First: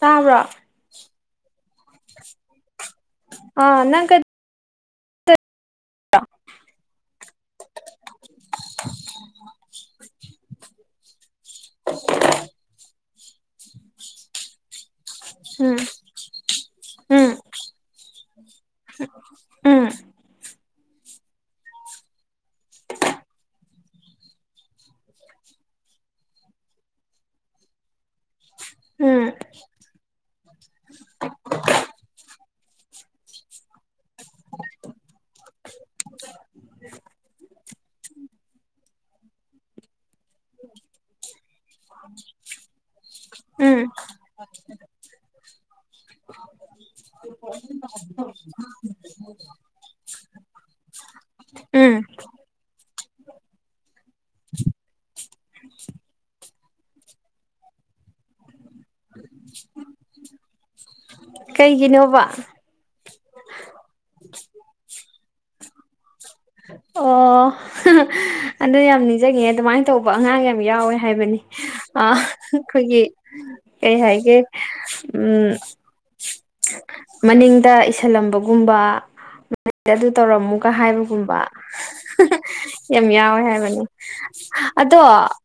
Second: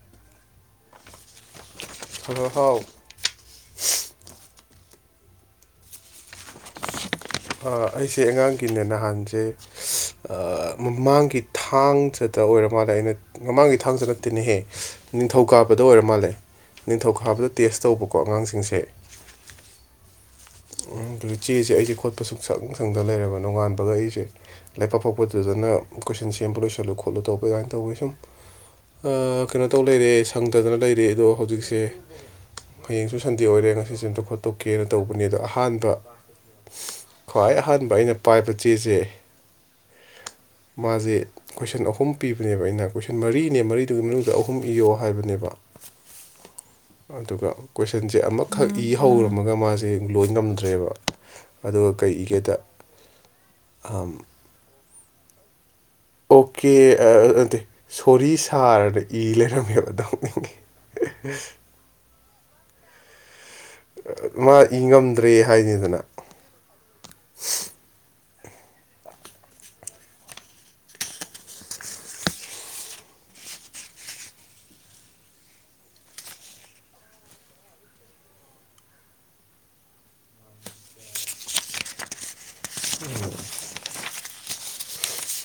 ꯇꯥꯕ꯭ꯔꯣ ꯍꯜꯂꯣ ꯍꯥꯎ ꯑ ꯅꯪ ꯀꯩ ꯑꯩꯁꯦ ꯑꯉꯥꯡꯒꯤꯅꯦ ꯅꯍꯥꯟꯁꯦ ꯑ ꯃꯃꯥꯡꯒꯤ ꯊꯥꯡꯖꯗ ꯑꯣꯏꯔ ꯃꯥꯟꯂꯦ ꯑꯩꯅ ꯃꯃꯥꯡꯒꯤ ꯊꯥꯡꯖ ꯅꯠꯇꯦꯅꯦꯍꯦ ꯅꯤꯡꯊꯧ ꯎꯝ ꯀꯥꯕꯗ ꯑꯣꯏꯔ ꯃꯥꯜꯂꯦ ꯎꯝ ꯅꯤꯡꯊꯧꯀꯥꯕꯗ ꯇꯦꯁ ꯇꯧꯕꯀꯣ ꯑꯉꯥꯡꯁꯤꯡꯁꯦ ꯎꯝ ꯎꯝ ꯑꯗꯨꯏ ꯆꯦꯁꯦ ꯑꯩꯁꯦ ꯈꯣꯠꯄ ꯁꯨꯡ ꯁꯪ ꯁꯪꯗ ꯂꯩꯔꯕ ꯅꯣꯉꯥꯟꯕ [unintelligible] ꯑꯩꯁꯦ ꯂꯩꯄꯥꯛꯄꯣꯛꯄꯥꯗꯅ ꯀꯣꯏꯁꯟ ꯁꯦꯝꯕ ꯂꯣꯏꯁꯜꯂꯨ ꯈꯣꯠꯂꯨ ꯇꯧꯕ ꯑꯗꯨꯃꯥꯏꯅ ꯇꯧꯋꯤ ꯁꯨꯝ ꯑ ꯎꯝ ꯀꯩꯅꯣ ꯇꯧ ꯂꯩꯔꯦ ꯁꯪꯗꯗꯅ ꯂꯩꯔꯦ ꯑꯗꯣ ꯍꯧꯖꯤꯛꯁꯦ ꯍꯌꯦꯡꯁꯨ ꯁꯟꯗꯦ ꯑꯣꯏꯔꯦ ꯉꯁꯤꯁꯦ ꯑꯝꯇ ꯈꯣꯠꯇꯣꯛꯀꯦꯅ ꯇꯧꯕꯅꯤꯗ ꯑꯍꯥꯟꯕ [unintelligible] ꯈ꯭ꯋꯥꯏ ꯑꯍꯥꯟꯕ ꯑꯩꯅ ꯄꯥꯏꯕ ꯆꯦꯁꯦ ꯃꯥꯁꯦ ꯀꯣꯏꯁꯟ ꯑꯍꯨꯝ ꯄꯤꯕꯅꯦꯕ ꯑꯩꯅ ꯀꯣꯏꯁꯟ ꯃꯔꯤꯅꯦ ꯎꯝ ꯃꯔꯤꯗꯨꯒꯤ ꯃꯅꯨꯡꯗ ꯑꯍꯨꯝ ꯏꯌꯣ ꯍꯥꯏꯕꯅꯦꯕ ꯑꯗꯨꯒ ꯀꯣꯏꯁꯟꯁꯦ ꯑꯃꯈꯛ ꯏ ꯍꯧꯔꯝꯃꯒ ꯃꯥꯁꯦ ꯂꯣꯏ ꯉꯝꯗ꯭ꯔꯦꯕ ꯑꯗꯨꯒ ꯎꯝ ꯀꯔꯤ ꯏꯒꯦꯗ ꯑꯝ ꯑꯣꯀꯦ ꯑ ꯅꯠꯇꯦ ꯁꯣꯔꯤ ꯁꯥꯔꯅ ꯏ ꯂꯩꯔꯝꯃꯦꯕ ꯅꯣꯛꯅꯤꯡꯉꯤ ꯀꯩꯒꯤꯅꯣꯕ ꯃꯥ ꯏ ꯉꯝꯗ꯭ꯔꯦ ꯍꯥꯏꯅꯤꯗꯅ ꯑꯣ ꯑꯗꯨ ꯌꯥꯝ ꯅꯤꯡꯁꯤꯡꯉꯦ ꯑꯗꯨꯃꯥꯏꯅ ꯇꯧꯕ ꯑꯉꯥꯡ ꯌꯥꯝ ꯌꯥꯎꯋꯦ ꯍꯥꯏꯕꯅꯤ ꯑ ꯑꯩꯈꯣꯏꯒꯤ ꯀꯩ ꯍꯥꯏꯒꯦ ꯎꯝ [inaudible] ꯃꯅꯤꯡꯗ ꯏꯁꯤꯜꯂꯝꯕꯒꯨꯝꯕ ꯑꯗꯨ ꯇꯧꯔꯝꯃꯨꯒ ꯍꯥꯏꯕꯒꯨꯝꯕ ꯌꯥꯝ ꯌꯥꯎꯋꯦ ꯍꯥꯏꯕꯅꯤ ꯑꯗꯣ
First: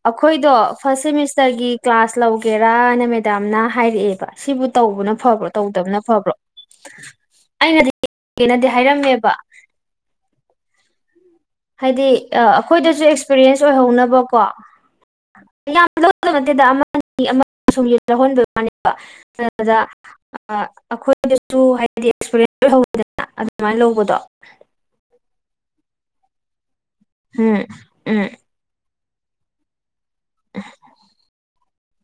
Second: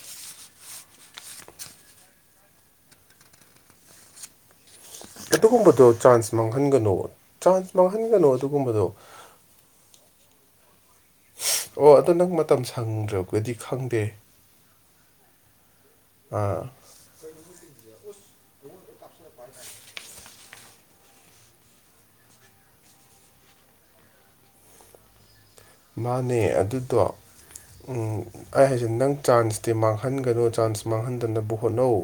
ꯑꯩꯈꯣꯏꯗꯣ ꯐꯥꯔꯁ ꯁꯦꯃꯤꯁꯇꯔꯒꯤ ꯀ꯭ꯂꯥꯁ ꯂꯧꯒꯦꯔꯥꯅ ꯃꯦꯗꯥꯝꯅ ꯍꯥꯏꯔꯛꯑꯦꯕ ꯁꯤꯕꯨ ꯇꯧꯕꯅ ꯐꯕ꯭ꯔꯣ ꯑꯗꯨꯒꯨꯝꯕꯗꯣ ꯇꯧꯗꯕꯅ ꯐꯕ꯭ꯔꯣ ꯆꯥꯟꯁ ꯃꯥꯡꯍꯟꯒꯅꯣ ꯆꯥꯟꯁ ꯑꯩꯅꯗꯤ ꯃꯥꯡꯍꯟꯒꯅꯣ [unintelligible] ꯅꯗꯤ ꯑꯗꯨꯒꯨꯝꯕꯗꯣ ꯍꯥꯏꯔꯝꯃꯦꯕ ꯑꯣ ꯍꯥꯏꯗꯤ ꯑꯗꯣ ꯅꯪ ꯃꯇꯝ ꯑꯩꯈꯣꯏꯗꯁꯨ ꯁꯪꯗ꯭ꯔꯒꯗꯤ ꯑꯦꯛꯁꯄꯤꯔꯤꯌꯦꯟꯁ ꯈꯪꯗꯦ ꯑꯣꯏꯍꯧꯅꯕꯀꯣ ꯌꯥꯝ ꯂꯧꯗꯣꯕ ꯑꯥ ꯅꯠꯇꯦꯗ ꯑꯃ ꯑꯅꯤ [unintelligible] ꯁꯨꯝ ꯂꯧꯍꯟꯕꯒꯤ ꯋꯥꯅꯦꯕ ꯑ ꯑꯩꯈꯣꯏꯗꯁꯨ ꯍꯥꯏꯗꯤ ꯑꯦꯛꯁꯄꯤꯔꯤꯟꯁ ꯑꯣꯏꯍꯧꯏꯗꯅ ꯑꯗꯨꯃꯥꯏꯅ ꯂꯧꯕꯗꯣ ꯃꯥꯅꯦ ꯑꯗꯨꯗꯣ ꯎꯝ ꯎꯝ ꯑꯩ ꯍꯥꯏꯁꯦ ꯅꯪ ꯆꯥꯟꯁ ꯇꯤ ꯃꯥꯡꯍꯟꯒꯅꯨ ꯆꯥꯟꯁ ꯃꯥꯡꯍꯟꯗꯅꯕ ꯍꯣꯠꯅꯧ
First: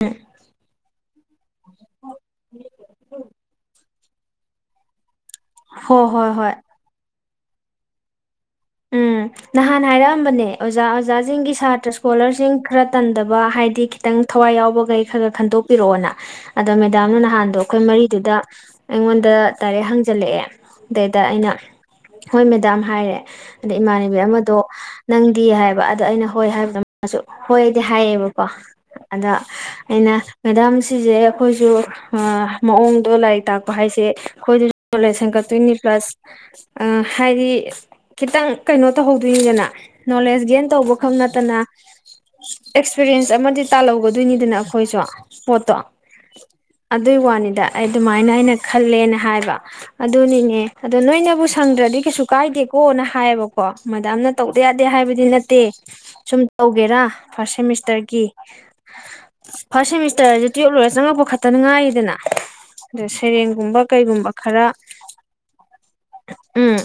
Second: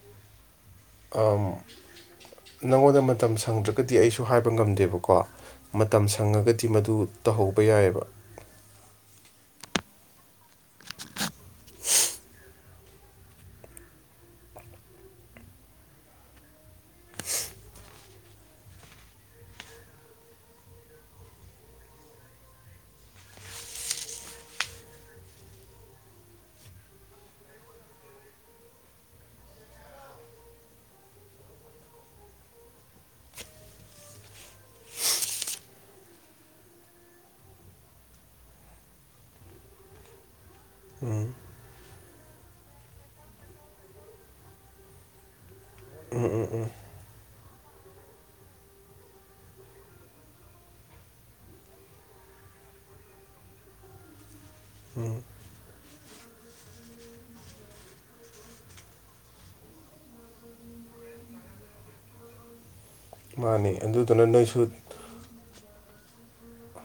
ꯍꯨ ꯎꯝ ꯑꯥꯝ ꯅꯪꯉꯣꯟꯗ ꯃꯇꯝ ꯁꯪꯗ꯭ꯔꯒꯗꯤ ꯑꯩꯁꯨ ꯍꯥꯢꯕ ꯉꯝꯗꯦꯕꯀꯣ ꯃꯇꯝ ꯍꯣꯏ ꯍꯣꯏ ꯍꯣꯏ ꯁꯪꯉꯒꯗꯤ ꯃꯗꯨ ꯇꯧꯍꯧꯕ ꯌꯥꯢꯑꯕ ꯎꯝ ꯅꯍꯥꯟ ꯍꯥꯢꯔꯛꯑꯝꯕꯅꯦ ꯑꯣꯖꯥ ꯑꯣꯖꯥꯁꯤꯡꯒꯤ ꯁꯥꯇ꯭ꯔ ꯏꯁꯀꯣꯂꯔꯁꯤꯡ ꯈꯔ ꯇꯟꯗꯕ ꯍꯥꯏ꯫ꯢꯗꯤ ꯈꯤꯇꯪ ꯊꯋꯥꯢ ꯌꯥꯎꯕꯈꯩ ꯈꯔ ꯈꯔ ꯈꯟꯗꯣꯛꯄꯤꯔꯛꯑꯣꯅ ꯑꯗꯣ ꯃꯦꯗꯥꯝꯅ ꯅꯍꯥꯟꯗꯣ ꯑꯩꯈꯣꯢ ꯃꯔꯤꯗꯨꯗ ꯑꯩꯉꯣꯟꯗ ꯗꯥꯢꯔꯦ ꯍꯪꯖꯜꯂꯛꯑꯦ ꯗꯩꯗ ꯑꯩꯅ ꯍꯣꯢ ꯃꯦꯗꯥꯝ ꯍꯥꯢꯔꯦ ꯑꯗꯩ ꯏꯃꯥꯟꯅꯕꯤ ꯑꯃꯗꯣ ꯅꯪꯗꯤ ꯍꯥꯢꯕ ꯑꯗ ꯑꯩꯅ ꯍꯣꯢ ꯍꯥꯢꯕꯗ ꯃꯥꯁꯨ ꯍꯣꯢꯗꯤ ꯍꯥꯏꯌꯦꯕꯀꯣ ꯑꯗꯣ ꯑꯩꯅ ꯃꯦꯗꯥꯝ ꯁꯤꯁꯦ ꯑꯩꯈꯣꯢꯁꯨ ꯑ ꯃꯑꯣꯡꯗꯣ ꯂꯥꯢꯔꯤꯛ ꯇꯥꯛꯄ ꯍꯥꯢꯁꯦ ꯑꯩꯈꯣꯢꯗꯁꯨ [unintelligible] ꯍꯦꯟꯒꯠꯇꯣꯢꯅꯤ ꯄ꯭ꯂꯁ ꯑ ꯍꯥꯢꯗꯤ ꯈꯤꯇꯪ ꯀꯩꯅꯣ ꯇꯧꯍꯧꯗꯣꯢꯅꯤꯗꯅ ꯅꯣꯂꯦꯖ ꯒꯦꯟ ꯇꯧꯕꯈꯛ ꯅꯠꯇꯅ ꯑꯦꯛꯁꯄꯤꯔꯤꯌꯦꯟꯁ ꯑꯃꯗꯤ ꯇꯥꯜꯍꯧꯒꯗꯣꯢꯅꯤꯗꯅ ꯑꯩꯈꯣꯢꯁꯨ ꯄꯣꯠꯇꯣ ꯑꯗꯨꯢ ꯋꯥꯅꯤꯗ ꯑꯩ ꯑꯗꯨꯃꯥꯢꯅ ꯑꯩꯅ ꯈꯜꯂꯦꯅ ꯍꯥꯢꯕ ꯑꯗꯨꯅꯤꯅꯦ ꯑꯗꯣ ꯅꯣꯢꯅꯕꯨ ꯁꯪꯗ꯭ꯔꯗꯤ ꯀꯩꯁꯨ ꯀꯥꯢꯗꯦ ꯍꯣꯅ ꯍꯥꯢꯌꯦꯕꯀꯣ ꯃꯦꯗꯥꯝꯅ ꯇꯧꯗ ꯌꯥꯗꯦ ꯍꯥꯢꯕꯗꯤ ꯅꯠꯇꯦ ꯁꯨꯝ ꯇꯧꯒꯦꯔꯥ ꯐꯥꯔꯁ ꯁꯦꯃꯤꯁꯇꯔꯒꯤ ꯐꯥꯔꯁꯠ ꯁꯦꯃꯤꯁꯇꯔꯁꯦ ꯇꯨꯌꯦꯞ ꯂꯣꯏꯔ ꯆꯪꯉꯛꯄ ꯈꯛꯇꯅ ꯉꯥꯢꯔꯤꯗꯅ ꯑ ꯁꯩꯔꯦꯡ ꯃꯥꯅꯦ ꯒꯨꯝꯕ ꯑꯗꯨꯗꯨꯅ ꯀꯩꯒꯨꯝꯕ ꯅꯣꯏꯁꯨ ꯈꯔ ꯎꯝ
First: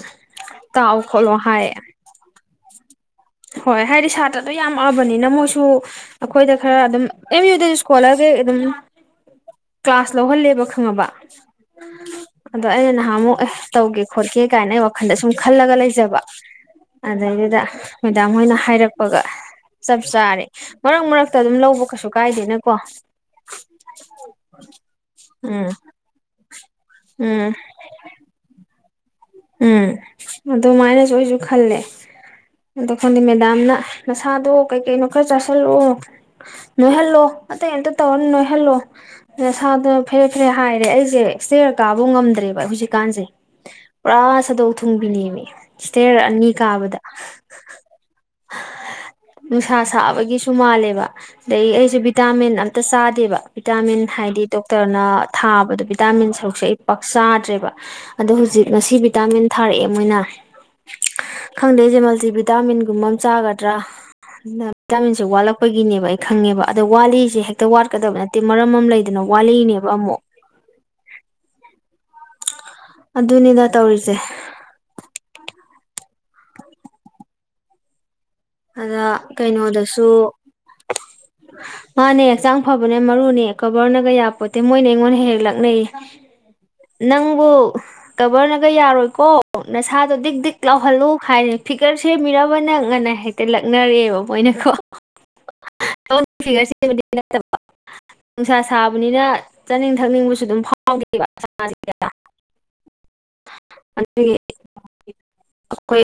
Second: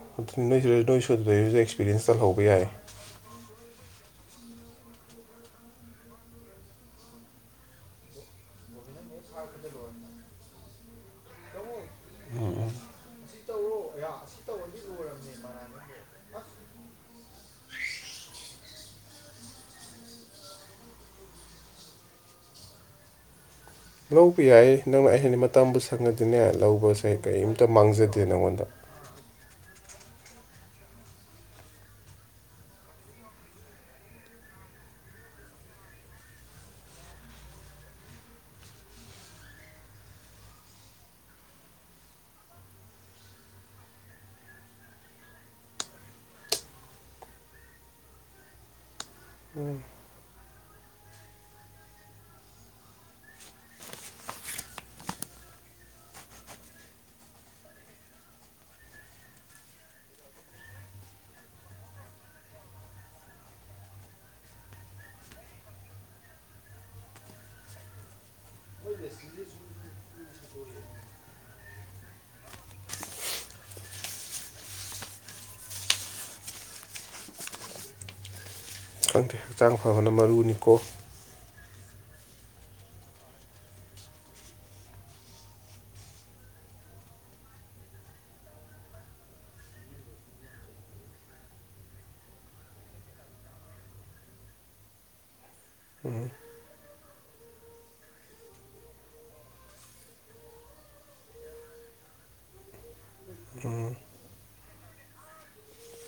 ꯅꯣꯢꯗ ꯇꯥꯛꯑꯣ ꯅꯣꯢ ꯈꯣꯠꯂꯣ ꯁꯨꯗꯩꯁꯤꯗ ꯑꯦꯛꯁꯄꯤꯔꯦꯟꯁ ꯇꯜꯍꯧꯕ ꯌꯥꯢ ꯍꯣꯢ ꯍꯥꯏ꯫ꯢꯗꯤ ꯁꯥꯇ꯭ꯔꯗꯣ ꯌꯥꯝ ꯑꯕꯅꯤꯅ ꯃꯣꯢꯁꯨ ꯑꯩꯈꯣꯢꯗ ꯈꯔ ꯑꯗꯨꯝ ꯑꯦꯝ ꯌꯨꯗ ꯢꯁꯀꯣꯂꯔꯖ ꯑꯗꯨꯝ ꯀ꯭ꯂꯥꯁ ꯂꯧꯍꯜꯂꯦꯕ ꯈꯪꯉꯕ ꯑꯗꯣ ꯑꯩꯅ ꯅꯍꯥꯟ ꯃꯨꯛ ꯑꯦ ꯇꯧꯒꯦ ꯈꯣꯠꯀꯦ ꯀꯥꯢꯅ ꯑꯩ ꯋꯥꯈꯜꯗ ꯁꯨꯝ ꯈꯜꯂꯒ ꯂꯩꯖꯕ ꯑꯗꯩꯗꯨꯗ ꯃꯦꯗꯥꯝ ꯍꯣꯢꯅ ꯍꯥꯢꯔꯛꯄꯒ ꯆꯞ ꯆꯥꯔꯦ ꯃꯔꯛ ꯃꯔꯛꯇ ꯑꯗꯨꯝ ꯂꯧꯕ ꯀꯩꯁꯨ ꯀꯥꯢꯗꯦꯅꯀꯣ ꯂꯧꯕ ꯌꯥꯢ ꯅꯪꯅ ꯑꯍꯦꯟ ꯎꯝ ꯃꯇꯝꯕꯨ ꯁꯪꯉꯗꯤꯅꯦ ꯂꯧꯕꯁꯦ ꯎꯝ ꯀꯔꯤꯝꯇ ꯃꯥꯡꯖꯗꯦ ꯅꯪꯉꯣꯟꯗ ꯎꯝ ꯑꯗꯨꯃꯥꯢꯅꯖꯨ ꯑꯩꯖꯨ ꯈꯜꯂꯦ ꯑꯗꯣ ꯈꯪꯗ ꯃꯦꯗꯥꯝꯅ ꯅꯁꯥꯗꯣ ꯀꯩ ꯀꯩꯅꯣ ꯈꯔ ꯆꯥꯥꯁꯜꯂꯨ ꯅꯣꯢꯍꯜꯂꯣ ꯑꯇꯩ ꯑꯝꯇ ꯇꯧꯔꯅꯣ ꯅꯣꯢꯍꯜꯂꯣ ꯅꯁꯥꯗꯣ ꯐꯦꯔꯦ ꯐꯦꯔꯦ ꯍꯥꯢꯔꯦ ꯑꯩꯁꯦ ꯏꯁꯇꯦꯌꯔ ꯀꯥꯕ ꯉꯝꯗ꯭ꯔꯦꯕ ꯍꯧꯖꯤꯛꯀꯥꯟꯁꯦ ꯄꯨꯔꯥ ꯁꯥꯗꯣꯛ ꯊꯨꯡꯕꯤꯅꯦꯃꯤ ꯏꯁꯜꯇꯤꯌꯔ ꯑꯅꯤ ꯀꯥꯕꯗ ꯅꯨꯡꯁꯥ ꯁꯥꯕꯒꯤꯁꯨ ꯃꯥꯜꯂꯦꯕ ꯑꯗꯩ ꯑꯩꯁꯦ ꯚꯤꯇꯥꯃꯤꯟ ꯑꯝꯇ ꯆꯥꯗꯦꯕ ꯚꯤꯇꯥꯃꯤꯟ ꯍꯥꯢꯗꯤ ꯗꯣꯛꯇꯔꯅ ꯊꯥꯕꯗꯣ ꯚꯤꯇꯥꯃꯤꯟ ꯁꯔꯨꯛꯁꯦ ꯑꯩ ꯄꯥꯛ ꯆꯥꯥꯗ꯭ꯔꯦꯕ ꯑꯗꯣ ꯍꯧꯖꯤꯛ ꯉꯁꯤ ꯚꯤꯇꯥꯃꯤꯟ ꯊꯥꯔꯛꯑꯦ ꯃꯣꯢꯅ ꯈꯪꯗꯦ ꯑꯩꯁꯦ ꯃꯜꯇꯤꯚꯤꯇꯥꯃꯤꯟꯒꯨꯝꯕ ꯑꯃ ꯆꯥꯒꯗ꯭ꯔꯥ ꯑꯗꯨꯅ ꯚꯤꯇꯥꯥꯃꯤꯟꯁꯦ ꯋꯥꯠꯂꯛꯄꯒꯤꯅꯦꯕ ꯑꯩ ꯈꯪꯉꯦꯕ ꯑꯗꯣ ꯋꯥꯠꯂꯤꯁꯦ ꯍꯦꯛꯇ ꯋꯥꯠꯀꯗꯕ ꯅꯠ ꯇꯦ ꯃꯔꯝ ꯑꯃ ꯂꯩꯗꯅ ꯋꯥꯠꯂꯤꯛꯏꯅꯦꯕ ꯑꯃꯨꯛ ꯑꯗꯨꯅꯤꯗ ꯇꯧꯔꯤꯖꯦ ꯑꯗ ꯀꯩꯅꯣꯗ ꯑꯃ ꯃꯔꯨꯅꯤꯀꯣ [unintelligible] ꯃꯥꯅꯦ ꯍꯛꯆꯥꯡ ꯐꯕꯅꯦ ꯃꯔꯨꯅꯦ ꯀꯕꯔꯅꯒ ꯌꯥꯄꯣꯠꯇꯦ ꯃꯣꯢꯅ ꯑꯩꯉꯣꯟꯗ ꯍꯦꯍꯦꯛ ꯂꯛꯅꯩ ꯅꯪꯕꯨꯨ ꯀꯕꯔꯅꯒ ꯌꯥꯔꯣꯏꯀꯣ ꯅꯁꯥꯗꯣ ꯗꯤꯛ ꯗꯤꯛ ꯂꯥꯎꯍꯜꯂꯨ ꯍꯥꯏꯔꯦ ꯐꯤꯒꯔ ꯁꯦꯝꯃꯤꯔꯕ ꯅꯪ ꯉꯟꯅ ꯍꯦꯛ ꯇ ꯂꯛꯅꯔꯑꯦꯕ ꯃꯣꯏꯅꯀꯣ ꯐꯤꯒꯔ ꯁꯦꯝꯕꯗꯤ ꯅꯠꯇꯕ ꯅꯨꯡꯁꯥ ꯁꯥꯕꯅꯤꯅ ꯆꯥꯅꯤꯡ ꯊꯛꯅꯤꯡꯕꯁꯨ ꯗꯨꯝ ꯐꯥꯎꯗꯦꯕ [unintelligible] ꯑꯗꯨꯒꯤ ꯑꯩꯈꯣꯏ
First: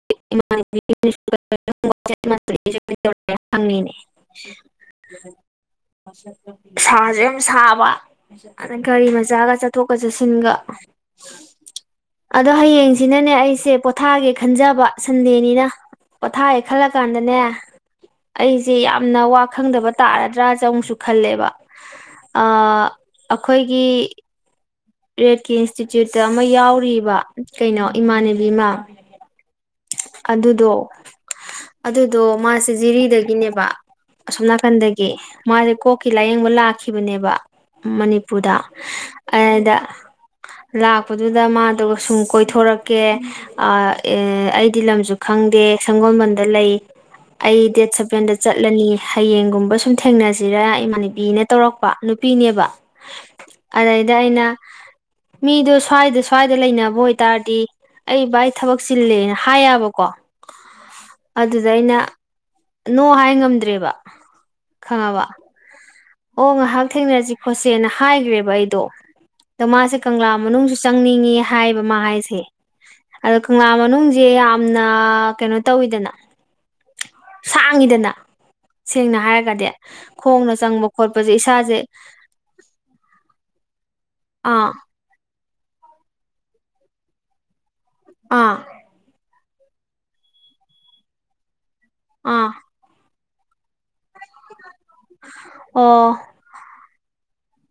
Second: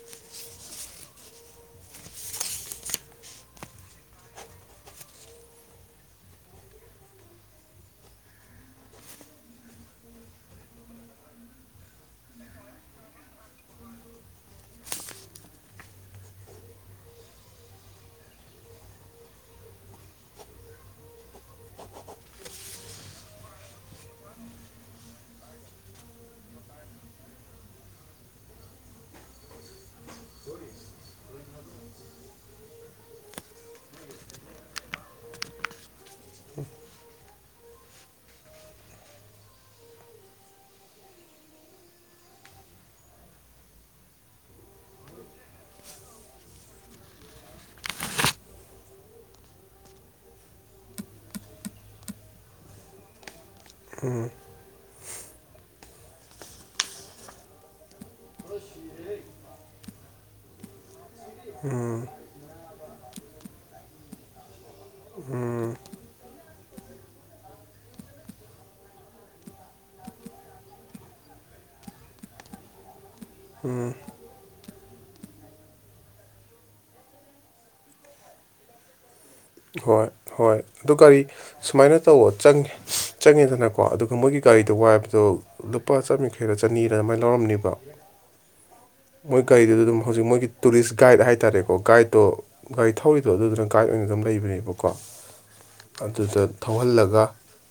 [unintelligible] ꯍꯪꯉꯤꯅꯦ [unintelligible] ꯃꯁꯛ ꯁꯥꯁꯨ ꯌꯥꯝ ꯁꯥꯕ ꯑꯗ ꯒꯥꯔꯤ ꯃꯆꯥꯒ ꯆꯠꯊꯣꯛꯀ ꯆꯠꯁꯤꯟꯒ ꯑꯗꯣ ꯍꯌꯦꯡꯁꯤꯅꯅꯦ ꯑꯩꯁꯦ ꯄꯣꯊꯥꯒꯦ ꯈꯟꯖꯕ ꯁꯟꯗꯦꯅꯤꯅ ꯄꯣꯊꯥꯒꯦ ꯈꯜꯂ ꯀꯥꯟꯗꯅꯦ ꯑꯩꯖꯦ ꯌꯥꯝꯅ ꯋꯥ ꯈꯪꯗꯕ ꯇꯥꯔꯗ꯭ꯔꯥꯖꯦ ꯑꯃꯨꯛꯁꯨ ꯈꯜꯂꯦꯕ ꯑ ꯑꯩꯈꯣꯏꯒꯤ ꯔꯦꯠꯀꯤ ꯏꯟꯁꯇꯤꯇ꯭ꯌꯨꯠꯇ ꯑꯃ ꯌꯥꯎꯔꯤꯕ ꯀꯩꯅꯣ ꯏꯃꯥꯟꯅꯕꯤ ꯑꯃ ꯑꯗꯨꯗꯣ ꯑꯗꯨꯗꯣ ꯃꯥꯁꯦ ꯖꯤꯔꯤꯗꯒꯤꯅꯦꯕ ꯑꯁꯣꯝ ꯅꯥꯀꯟꯗꯒꯤ ꯃꯥꯁꯦ ꯀꯣꯛꯀꯤ ꯂꯥꯏꯌꯦꯡꯕ ꯂꯥꯛꯈꯤꯕꯅꯦꯕ ꯃꯅꯤꯄꯨꯔꯗ ꯑꯔꯗ ꯂꯥꯛꯄꯗꯨꯗ ꯃꯥꯗꯣ ꯁꯨꯝ ꯀꯣꯏꯊꯣꯔꯛꯀꯦ ꯑ ꯑꯦ ꯑꯩꯗꯤ ꯂꯝꯁꯨ ꯈꯪꯗꯦ ꯁꯪꯒꯣꯜꯕꯟꯗ ꯂꯩ ꯑꯩ ꯗꯦꯠ ꯁꯚꯦꯟꯗ ꯆꯠꯂꯅꯤ ꯍꯌꯦꯡꯒꯨꯝꯕ ꯁꯨꯝ ꯊꯦꯡꯅꯁꯤꯔ ꯏꯃꯥꯟꯅꯕꯤꯅ ꯇꯧꯔꯛꯄ ꯅꯨꯄꯤꯅꯦꯕ ꯑꯗꯩꯗ ꯑꯩꯅ ꯃꯤꯗꯣ ꯁ꯭ꯋꯥꯏꯗ ꯁ꯭ꯋꯥꯏꯗ ꯂꯩꯅꯕ ꯑꯣꯏ ꯇꯥꯔꯗꯤ ꯑꯩ ꯕꯥꯥꯏ ꯊꯕꯛ ꯆꯤꯜꯂꯦꯅ ꯍꯥꯏꯌꯥꯕꯀꯣ ꯑꯗꯨꯗ ꯑꯩꯅ ꯅꯣ ꯍꯥꯏ ꯉꯝꯗ꯭ꯔꯦꯕ ꯈꯪꯉꯕ ꯑꯣ ꯉꯥꯍꯥꯛ ꯊꯦꯡꯅꯖꯤ ꯈꯣꯠꯁꯦꯅ ꯍꯥꯏꯒ꯭ꯔꯦꯕ ꯑꯩꯗꯣ ꯑꯗꯣ ꯃꯥꯁꯦ ꯀꯪꯂꯥ ꯃꯅꯨꯡꯁꯨ ꯆꯪꯅꯤꯡꯉꯤ ꯍꯥꯏꯕ ꯃꯥ ꯍꯥꯏꯁꯦ ꯑꯗꯣ ꯀꯪꯂꯥ ꯃꯅꯨꯡꯖꯦ ꯌꯥꯝꯅ ꯀꯩꯅꯣ ꯇꯧꯋꯤꯗꯅ ꯁꯥꯡꯉꯤꯗꯅ ꯁꯦꯡꯅ ꯍꯥꯏꯔꯒꯗꯤ ꯍꯣꯏ ꯈꯣꯡꯅ ꯍꯣꯏ ꯆꯪꯕ ꯑꯗꯨ ꯒꯥꯔꯤ ꯈꯣꯠꯄꯁꯦ ꯏꯁꯥꯁꯦ ꯁꯨꯃꯥꯏꯅ ꯇꯧꯑꯣ ꯆꯪꯉꯦ ꯆꯪꯉꯦꯗꯅꯀꯣ ꯑꯗꯨꯒ ꯃꯣꯏꯒꯤ ꯒꯥꯔꯤꯗꯣ ꯑꯥ ꯋꯥꯏꯕꯗꯣ ꯂꯨꯄꯥ ꯆꯥꯝ ꯌꯥꯡꯈꯩꯔ ꯆꯅꯤꯔ ꯑꯃꯥꯏ ꯂꯧꯔꯝꯅꯦꯕ ꯑꯥ ꯃꯣꯏ ꯒꯥꯔꯤꯗꯨꯗꯗꯨꯝ ꯍꯧꯖꯤꯛ ꯃꯣꯏꯒꯤ ꯇꯨꯔꯤꯁ ꯒꯥꯏꯠ ꯍꯥꯏ ꯇꯥꯔꯦꯀꯣ ꯒꯥꯏꯗꯇꯣ ꯑꯥ ꯒꯥꯔꯤ ꯊꯧꯔꯤꯗꯣ ꯑꯗꯨꯗꯨꯅ ꯒꯥꯏꯗ ꯑꯣꯏꯅ ꯑꯗꯨꯝ ꯂꯩꯕꯅꯦꯕꯀꯣ [unintelligible] ꯑꯗꯨꯗ ꯊꯧꯍꯜꯂꯒ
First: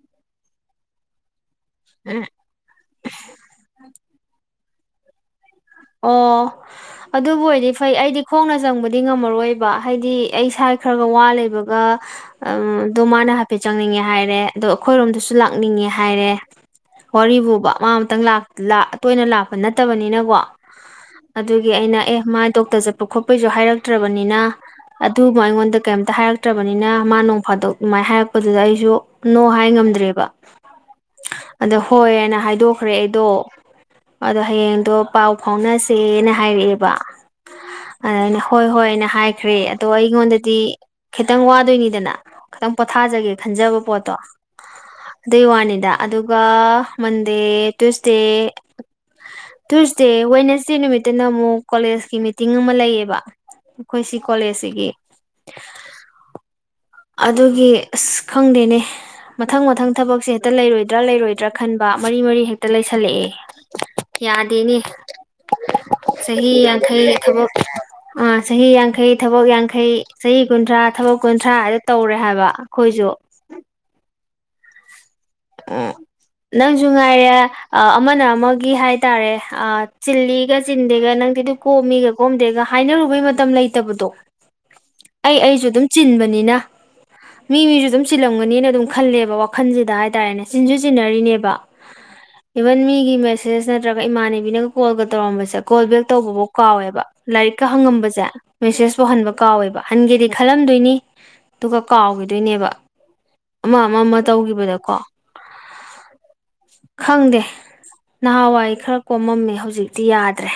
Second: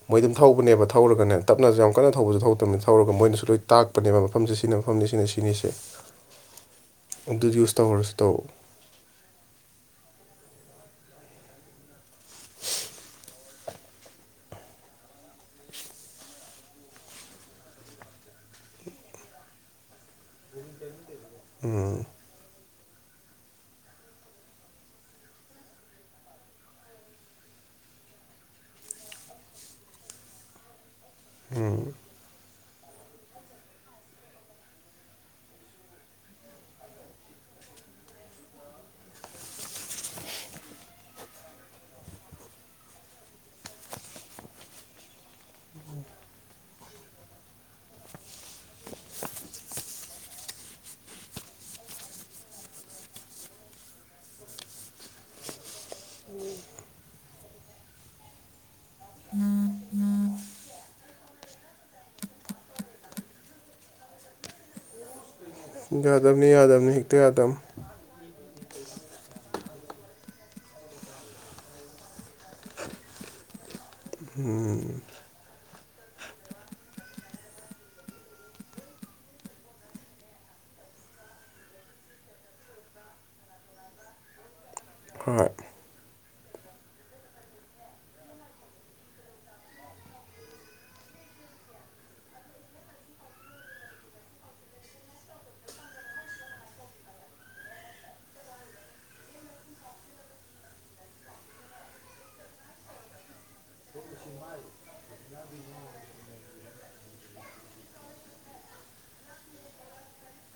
ꯃꯣꯏ ꯑꯗꯨꯝ ꯊꯧꯕꯅꯦꯕ ꯊꯧꯔꯒꯅꯦ ꯇꯞꯅꯁꯨ ꯌꯥꯝ ꯀꯟꯅ ꯎꯝ ꯊꯧꯕꯁꯨ ꯊꯧ ꯇꯝꯅꯦ ꯊꯧꯔꯒ ꯃꯣꯏꯅꯁꯨ ꯂꯣꯏ ꯇꯥꯛꯄꯅꯦꯕ ꯃꯐꯝꯖꯦ ꯁꯤꯅ ꯃꯐꯝꯅꯤ ꯁꯤꯅ ꯁꯤꯅꯤꯁꯤ ꯑꯣ ꯑꯗꯨꯕꯨ ꯑꯣꯏꯗꯤ ꯌꯨꯁ ꯐꯩ ꯇꯧꯔꯁꯨ ꯑꯩꯗꯤ ꯇꯧ ꯈꯣꯡꯅ ꯆꯪꯕ ꯗꯤ ꯉꯝꯃꯔꯣꯏꯕ ꯍꯥꯏꯗꯤ ꯑꯩ ꯏꯁꯥꯏ ꯈꯔꯒ ꯋꯥ ꯂꯩꯕꯒ ꯑ ꯗꯣ ꯃꯥꯅ ꯍꯥꯏꯐꯦꯠ ꯆꯪꯅꯤꯡꯉꯦ ꯍꯥꯏꯔꯦ ꯑꯗꯣ ꯑꯩꯈꯣꯏꯔꯣꯝꯗꯁꯨ ꯂꯥꯛꯅꯤꯡꯉꯦ ꯍꯥꯏꯔꯦ ꯋꯥꯔꯤꯕꯨꯕ ꯃꯥ ꯑꯃꯇꯪ ꯂꯥꯛ ꯂꯥ ꯇꯣꯏꯅ ꯂꯥꯛꯄ ꯅꯠꯇꯕꯅꯤꯅꯀꯣ ꯑꯗꯨꯒꯤ ꯑꯩꯅ ꯑꯦ ꯃꯥꯏ ꯗꯣꯛꯇꯔ ꯆꯠꯄ ꯈꯣꯠꯄꯩꯖꯨ ꯍꯥꯏꯔꯛꯇ꯭ꯔꯕꯅꯤꯅ ꯑꯗꯨꯃ ꯑꯩꯉꯣꯟꯗ ꯀꯩꯝꯇ ꯍꯥꯏꯔꯛꯇ꯭ꯔꯕꯅꯤꯅ ꯃꯥ ꯅꯣꯡ ꯐꯥꯗꯣꯛ ꯎꯃꯥꯏ ꯍꯥꯏꯔꯛꯄꯗꯨꯗ ꯑꯩꯁꯨ ꯅꯣ ꯍꯥꯏ ꯉꯝꯗ꯭ꯔꯦꯕ ꯑꯗ ꯍꯣꯏ ꯑꯅ ꯍꯥꯏꯗꯣꯛꯈ꯭ꯔꯦ ꯑꯩꯗꯣ ꯑꯗꯣ ꯍꯌꯦꯡꯗꯣ ꯄꯥꯎ ꯐꯥꯎꯅꯁꯦꯅ ꯍꯥꯏꯔꯛꯑꯦꯕ ꯑꯗ ꯑꯩꯅ ꯍꯣꯏ ꯍꯣꯏꯅ ꯍꯥꯏꯈ꯭ꯔꯦ ꯑꯗꯣ ꯑꯩꯉꯣꯟꯗꯗꯤ ꯈꯤꯇꯪ ꯋꯥꯗꯣꯏꯅꯤꯗꯅ ꯈꯇꯪ ꯄꯣꯊꯥꯖꯒꯦ ꯈꯟꯖꯕ ꯄꯣꯠꯇꯣ ꯑꯗꯨꯏ ꯋꯥꯅꯤꯗ ꯑꯗꯨꯒ ꯃꯟꯗꯦ ꯇꯨꯏꯁꯗꯦ ꯆꯦ ꯋꯦꯅꯦꯁꯗꯦ ꯅꯨꯃꯤꯠꯇꯅ ꯑꯃꯨꯛ ꯀꯣꯂꯦꯁꯀꯤ ꯃꯤꯇꯤꯡ ꯑꯃ ꯂꯩꯌꯦꯕ ꯑꯩꯈꯣꯏ ꯁꯤ ꯀꯣꯂꯦꯖꯁꯤꯒꯤ [unintelligible] ꯑꯗꯨꯒꯤ ꯑꯁ ꯈꯪꯗꯦꯅꯦ ꯃꯊꯪ ꯃꯊꯪ ꯊꯕꯛꯁꯦ ꯍꯦꯛꯇ ꯂꯩꯔꯣꯏꯗ꯭ꯔꯥ ꯂꯩꯔꯣꯏꯗ꯭ꯔꯥ ꯈꯟꯕ ꯃꯔꯤ ꯃꯔꯤ ꯍꯦꯛꯇ ꯂꯩꯁꯜꯂꯛꯑꯦ ꯌꯥꯗꯦꯅꯦ ꯌꯥꯗꯕꯅꯤ ꯆꯍꯤ ꯌꯥꯗꯕꯅꯤ ꯌꯥꯡꯈꯩ ꯍꯦꯛꯇ ꯊꯕꯛ ꯌꯥꯗꯕꯅꯤ ꯑꯥ ꯆꯍꯤ ꯌꯥꯡꯈꯩ ꯊꯕꯛ ꯌꯥꯡꯈꯩ ꯆꯍꯤ ꯀꯨꯟꯊ꯭ꯔꯥ ꯊꯕꯛ ꯀꯨꯟꯊ꯭ꯔꯥ ꯇꯧꯔꯦ ꯍꯥꯏꯕ ꯑꯩꯈꯣꯏꯁꯨ ꯎꯝ [unintelligible] ꯅꯪꯁꯨ ꯉꯥꯏꯔꯦ ꯑ ꯑꯃꯅ ꯑꯃꯒꯤ ꯍꯥꯏꯇꯥꯔꯦ ꯑ ꯆꯤꯂꯤꯒ ꯆꯤꯟꯗꯦꯒ ꯅꯪꯗꯤꯗꯨ ꯀꯣꯝꯃꯤꯒ ꯀꯣꯝꯗꯦꯒ ꯍꯥꯏꯅꯔꯨꯕꯩ ꯃꯇꯝ ꯂꯩꯇꯕꯗꯣ ꯑꯩ ꯍꯣꯏ ꯑꯩꯁꯨ ꯑꯗꯨꯝ ꯆꯤꯟꯕꯅꯤꯅ ꯃꯤ ꯃꯤꯁꯨ ꯑꯗꯨꯝ ꯆꯤꯜꯂꯝꯒꯅꯤꯅ ꯑꯗꯨꯝ ꯈꯜꯂꯦꯕ ꯋꯥꯈꯟꯁꯤꯗ ꯍꯥꯏ ꯇꯥꯔꯦꯅꯦ ꯆꯤꯟꯁꯨꯨ ꯆꯤꯟꯅꯔꯤꯅꯦꯕ ꯏꯚꯟ ꯃꯤꯒꯤ ꯃꯦꯁꯦꯖ ꯅꯠꯇ꯭ꯔꯒ ꯏꯃꯥꯟꯅꯕꯤꯅꯒ ꯀꯣꯜꯒ ꯇꯧꯔꯝꯕꯁꯦ ꯀꯣꯜ ꯕꯦꯛ ꯇꯧꯕꯕꯧ ꯀꯥꯎꯋꯦꯕ ꯂꯥꯏꯔꯤꯛꯀ ꯍꯪꯉꯝꯕꯁꯦ ꯃꯦꯁꯦꯁꯄꯨ ꯍꯟꯕ ꯀꯥꯎꯋꯦꯕ ꯍꯟꯒꯦꯗꯤ ꯈꯜꯂꯝꯗꯣꯏꯅꯤ ꯑꯗꯨꯒ ꯀꯥꯎꯒꯤꯗꯣꯏꯅꯦꯕ ꯑꯃ ꯑꯃ ꯑꯃ ꯇꯧꯒꯤꯕꯗꯀꯣ ꯈꯪꯗꯦ ꯅꯍꯥꯟꯋꯥꯏ ꯈꯔ ꯀꯣꯝꯃꯝꯃꯦ ꯍꯧꯖꯤꯛꯇꯤ ꯌꯥꯗ꯭ꯔꯦ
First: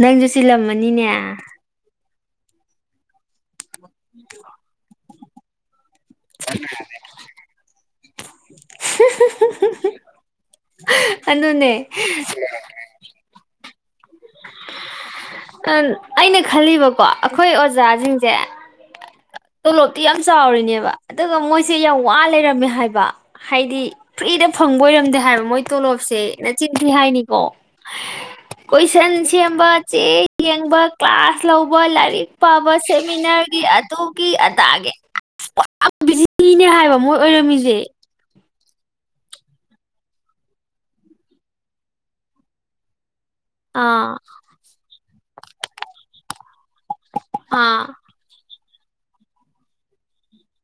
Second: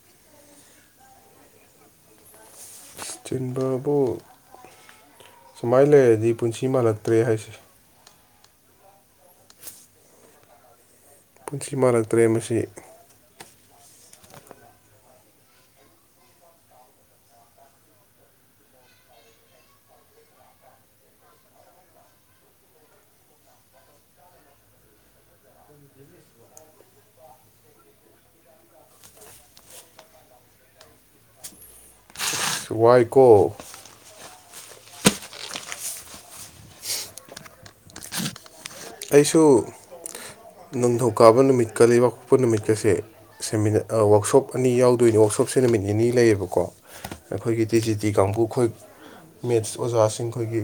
ꯅꯪꯁꯨ ꯆꯤꯜꯂꯝꯃꯅꯤꯅꯦ ꯑꯕꯨ ꯁꯨꯃꯥꯏꯅ ꯂꯩꯔꯗꯤ ꯄꯨꯟꯁꯤ ꯃꯥꯜꯂꯛꯇ꯭ꯔꯦ ꯍꯥꯏꯁꯦ ꯍꯨ ꯍꯨ ꯍꯨ ꯄꯨꯟꯁꯤ ꯍꯤ ꯃꯥꯜꯂꯛꯇ꯭ꯔꯦ ꯑꯗꯨꯅꯦ ꯃꯁꯤ ꯑꯩꯅ ꯈꯜꯂꯤꯕꯀꯣ ꯑꯩꯈꯣꯏ ꯑꯣꯖꯥꯁꯤꯡꯁꯦ ꯇꯣꯂꯣꯞꯇꯤ ꯌꯥꯝ ꯆꯥꯎꯔꯤꯅꯦꯕ ꯑꯗꯨꯒ ꯃꯣꯏꯁꯦ ꯌꯥꯝ ꯋꯥ ꯂꯩꯔꯝꯃꯦ ꯍꯥꯏꯕ ꯍꯥꯏꯗꯤ ꯐ꯭ꯔꯤꯗ ꯐꯪꯕ ꯑꯣꯏꯔꯝꯗꯦ ꯍꯥꯏꯕ ꯃꯣꯏ ꯇꯣꯂꯣꯞꯁꯦ ꯅꯆꯤꯟꯊꯤ ꯍꯥꯏꯅꯤꯀꯣ ꯀꯣꯏꯁꯟ ꯁꯦꯝꯕ ꯆꯦ ꯌꯦꯡꯕ ꯀ꯭ꯂꯥꯁ ꯂꯧꯕ ꯂꯥꯏꯔꯤꯛ ꯄꯥꯕ ꯋꯥꯏꯀꯣ ꯁꯦꯃꯤꯅꯥꯔꯒꯤ ꯑꯗꯨ ꯀꯤ ꯑꯗꯥꯒꯤ ꯑꯁ ꯄꯨꯔꯥ ꯕꯤꯖꯤꯅꯦ ꯍꯥꯏꯕ ꯃꯣꯏ ꯑꯣꯏꯔꯝꯃꯤꯁꯦ ꯑꯩꯁꯨ ꯅꯤꯡꯊꯧꯀꯥꯕ ꯅꯨꯃꯤꯠꯀ ꯂꯩꯕꯥꯛꯄꯣꯛꯄ ꯅꯨꯃꯤꯠꯀꯁꯦ ꯁꯦꯃꯤꯅꯔ ꯑꯥ ꯋꯔꯥꯛꯁꯣꯞ ꯑꯅꯤ ꯌꯥꯎꯗꯣꯏꯅꯤ ꯋꯥꯛꯁꯣꯞꯁꯦ ꯅꯨꯃꯤꯠ ꯅꯤꯅꯤ ꯂꯩꯌꯦꯕꯀꯣ ꯑꯩꯈꯣꯏꯒꯤ ꯑꯥ ꯗꯤꯖꯤ ꯗꯤ ꯀꯥꯡꯕꯨ ꯑꯩꯈꯣꯏ ꯃꯦꯠꯁ ꯑꯣꯖꯥꯁꯤꯡ ꯑꯩꯈꯣꯏꯒꯤ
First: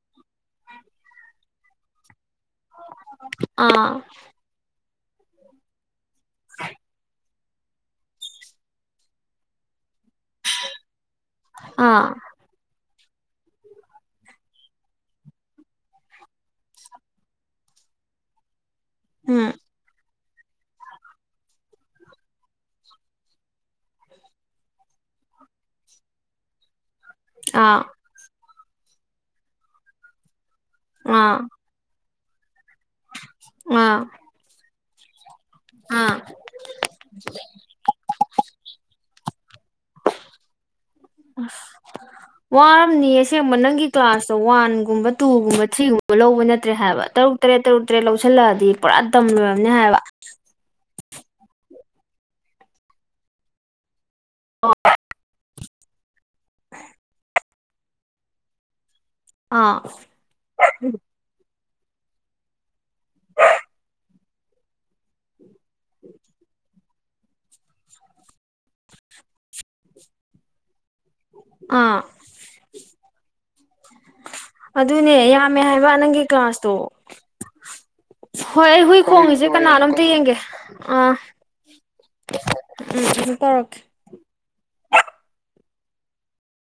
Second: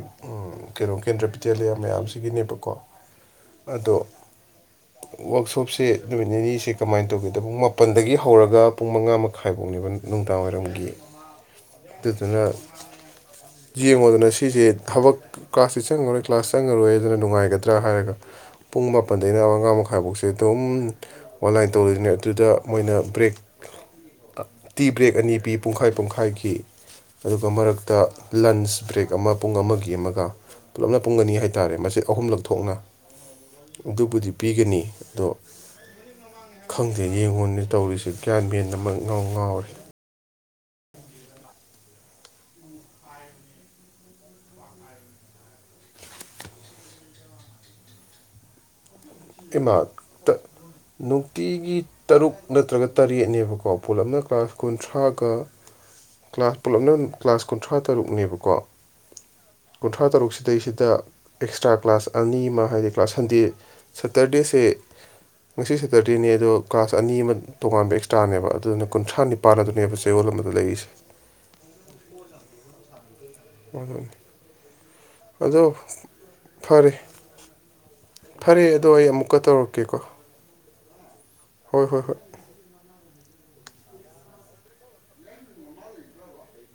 ꯀꯩꯅꯣ ꯀꯦꯟꯗ꯭ꯔ ꯕꯤꯗ꯭ꯌꯥꯂꯌꯥ ꯃꯌꯥꯝꯁꯤꯒꯤꯅꯦꯕꯀꯣ ꯑꯣ [unintelligible] ꯑꯗꯣ ꯋꯥꯛꯁꯣꯞꯁꯦ ꯅꯨꯃꯤꯠ ꯅꯤꯅꯤꯁꯦ ꯀꯃꯥꯏꯅ ꯇꯧꯅꯤ ꯑꯗꯣ ꯄꯨꯡ ꯃꯥꯄꯜꯗꯒꯤ ꯍꯧꯔꯒ ꯄꯨꯡ ꯃꯉꯥ ꯃꯈꯥꯏꯐꯥꯎꯅꯦꯕ ꯅꯨꯡꯗꯥꯡꯋꯥꯏꯔꯝꯒꯤ ꯑꯥ ꯑꯥ ꯑꯗꯨꯗꯨꯅ ꯌꯦꯡꯉꯣꯗꯅ ꯁꯤꯁꯦ ꯊꯕꯛ ꯀ꯭ꯂꯥꯁꯇꯦ ꯆꯪꯉꯔꯣꯏ ꯀ꯭ꯂꯥꯁ ꯆꯪꯉꯔꯣꯏ ꯑꯗꯨꯅ ꯅꯨꯡꯉꯥꯏꯒꯗ꯭ꯔꯥ ꯍꯥꯏꯔꯒ ꯄꯨꯡ ꯃꯥꯄꯟꯗꯩꯅ ꯎꯝ ꯃꯉꯥ ꯃꯈꯥꯏꯐꯥꯎ ꯁꯦ ꯁ ꯑꯗꯨꯝ ꯑꯣꯟꯂꯥꯏꯟ ꯇꯧꯗꯣꯏꯅꯦꯕꯥ ꯑꯗꯨꯗ ꯃꯣꯏꯅ ꯕ꯭ꯔꯦꯛ ꯑꯥ ꯇꯤ ꯕ꯭ꯔꯦꯛ ꯑꯅꯤ ꯄꯤ ꯄꯨꯡꯈꯥꯏ ꯄꯨꯡꯈꯥꯏꯒꯤ ꯑꯗꯨꯒ ꯑꯥ ꯃꯔꯛꯇ ꯂꯟꯁ ꯕ꯭ꯔꯦꯛ ꯑꯃ ꯄꯨꯡ ꯑꯃꯒꯤ ꯑꯃꯒ ꯄꯨꯂꯞꯅ ꯄꯨꯡ ꯑꯅꯤ ꯑꯥ ꯍꯥꯏꯇꯥꯔꯦ ꯃꯁꯤ ꯑꯍꯨꯝꯂꯛ ꯊꯣꯛꯅ ꯑꯥ ꯑꯗꯨꯕꯨꯗꯤ ꯄꯤꯒꯅꯤ ꯑꯗꯣ ꯑꯥ ꯈꯪꯗꯦ ꯌꯦꯡꯉꯣꯟꯅꯦ ꯇꯧꯔꯤꯁꯦ ꯒ꯭ꯌꯥꯟ ꯃꯦꯟ ꯑꯃ ꯏꯉꯥꯎ ꯉꯥꯎꯔꯦ ꯋꯥꯔꯝꯅꯤ ꯑꯁꯦꯡꯕ ꯅꯪꯒꯤ ꯀ꯭ꯂꯥꯁꯇꯣ ꯋꯥꯟꯒꯨꯝꯕ ꯇꯨꯒꯨꯝꯕ ꯊ꯭ꯔꯤꯒꯨꯝꯕ ꯂꯧꯕ ꯅꯠꯇ꯭ꯔꯦ ꯍꯥꯏꯕ ꯇꯔꯨꯛ ꯇꯔꯦꯠ ꯇꯔꯨꯛ ꯇꯔꯦꯠ ꯂꯧꯁꯤꯜꯂꯛꯑꯗꯤ ꯄꯨꯔꯥ ꯗꯝꯂꯣꯏꯔꯝꯅꯤ ꯏꯃꯥ ꯍꯥꯏꯕ ꯅꯨꯡꯇꯤꯒꯤ ꯇꯔꯨꯛ ꯅꯠꯇ꯭ꯔꯒ ꯇꯔꯦꯠꯅꯦꯕꯀꯣ ꯄꯨꯂꯞꯅ ꯀ꯭ꯂꯥꯁ ꯀꯨꯟꯊ꯭ꯔꯥꯒ ꯀ꯭ꯂꯥꯁ ꯄꯨꯂꯞꯅ ꯀ꯭ꯂꯥꯁ ꯀꯨꯟꯊ꯭ꯔꯥ ꯇꯔꯨꯛꯅꯦꯕꯀꯣ ꯑꯥ ꯀꯨꯟꯊ꯭ꯔꯥ ꯇꯔꯨꯛ ꯁꯤꯗꯩꯁꯤꯗ ꯑꯦꯛꯁꯇ꯭ꯔꯥ ꯀ꯭ꯂꯥꯁ ꯑꯅꯤ ꯑꯃ ꯍꯥꯏꯗꯤ ꯀ꯭ꯂꯥꯁ ꯁꯟꯗꯦ ꯁꯇꯔꯗꯦꯁꯦ ꯉꯁꯤ ꯁꯦꯇꯔꯗꯦꯅꯤ ꯑꯗꯣ ꯀ꯭ꯂꯥꯁ ꯑꯅꯤ ꯑꯃ ꯇꯣꯉꯥꯟꯕ ꯑꯦꯛꯁꯇ꯭ꯔꯥꯅꯦꯕ ꯑꯗꯨꯅ ꯀꯨꯟꯊ꯭ꯔꯥꯅꯤ ꯄꯥꯜ ꯑꯗꯨꯅꯦꯕ ꯆꯌꯣꯜ ꯑꯃꯗ ꯂꯩꯔꯤꯁꯤ ꯎ [unintelligible] ꯎꯝ [unintelligible] ꯑꯗꯨꯅꯦ ꯌꯥꯝꯃꯦ ꯍꯥꯏꯕ ꯅꯪꯒꯤ ꯀ꯭ꯂꯥꯁꯇꯣ ꯐꯔꯦ ꯐꯔꯦ ꯍꯣꯏ ꯑꯩ ꯑꯗꯣ ꯍꯨꯏ ꯑꯃꯨꯛꯀ ꯈꯣꯡꯉꯤꯁꯦ ꯇꯧꯔꯛꯀꯦꯀꯣ ꯀꯅꯥꯅꯣꯝꯇ ꯌꯦꯡꯒꯦ ꯑꯥ ꯍꯣꯏ ꯍꯣꯏ ꯍꯣꯏ ꯎꯝ ꯑꯃꯨꯛ ꯇꯧꯔꯛꯀꯦ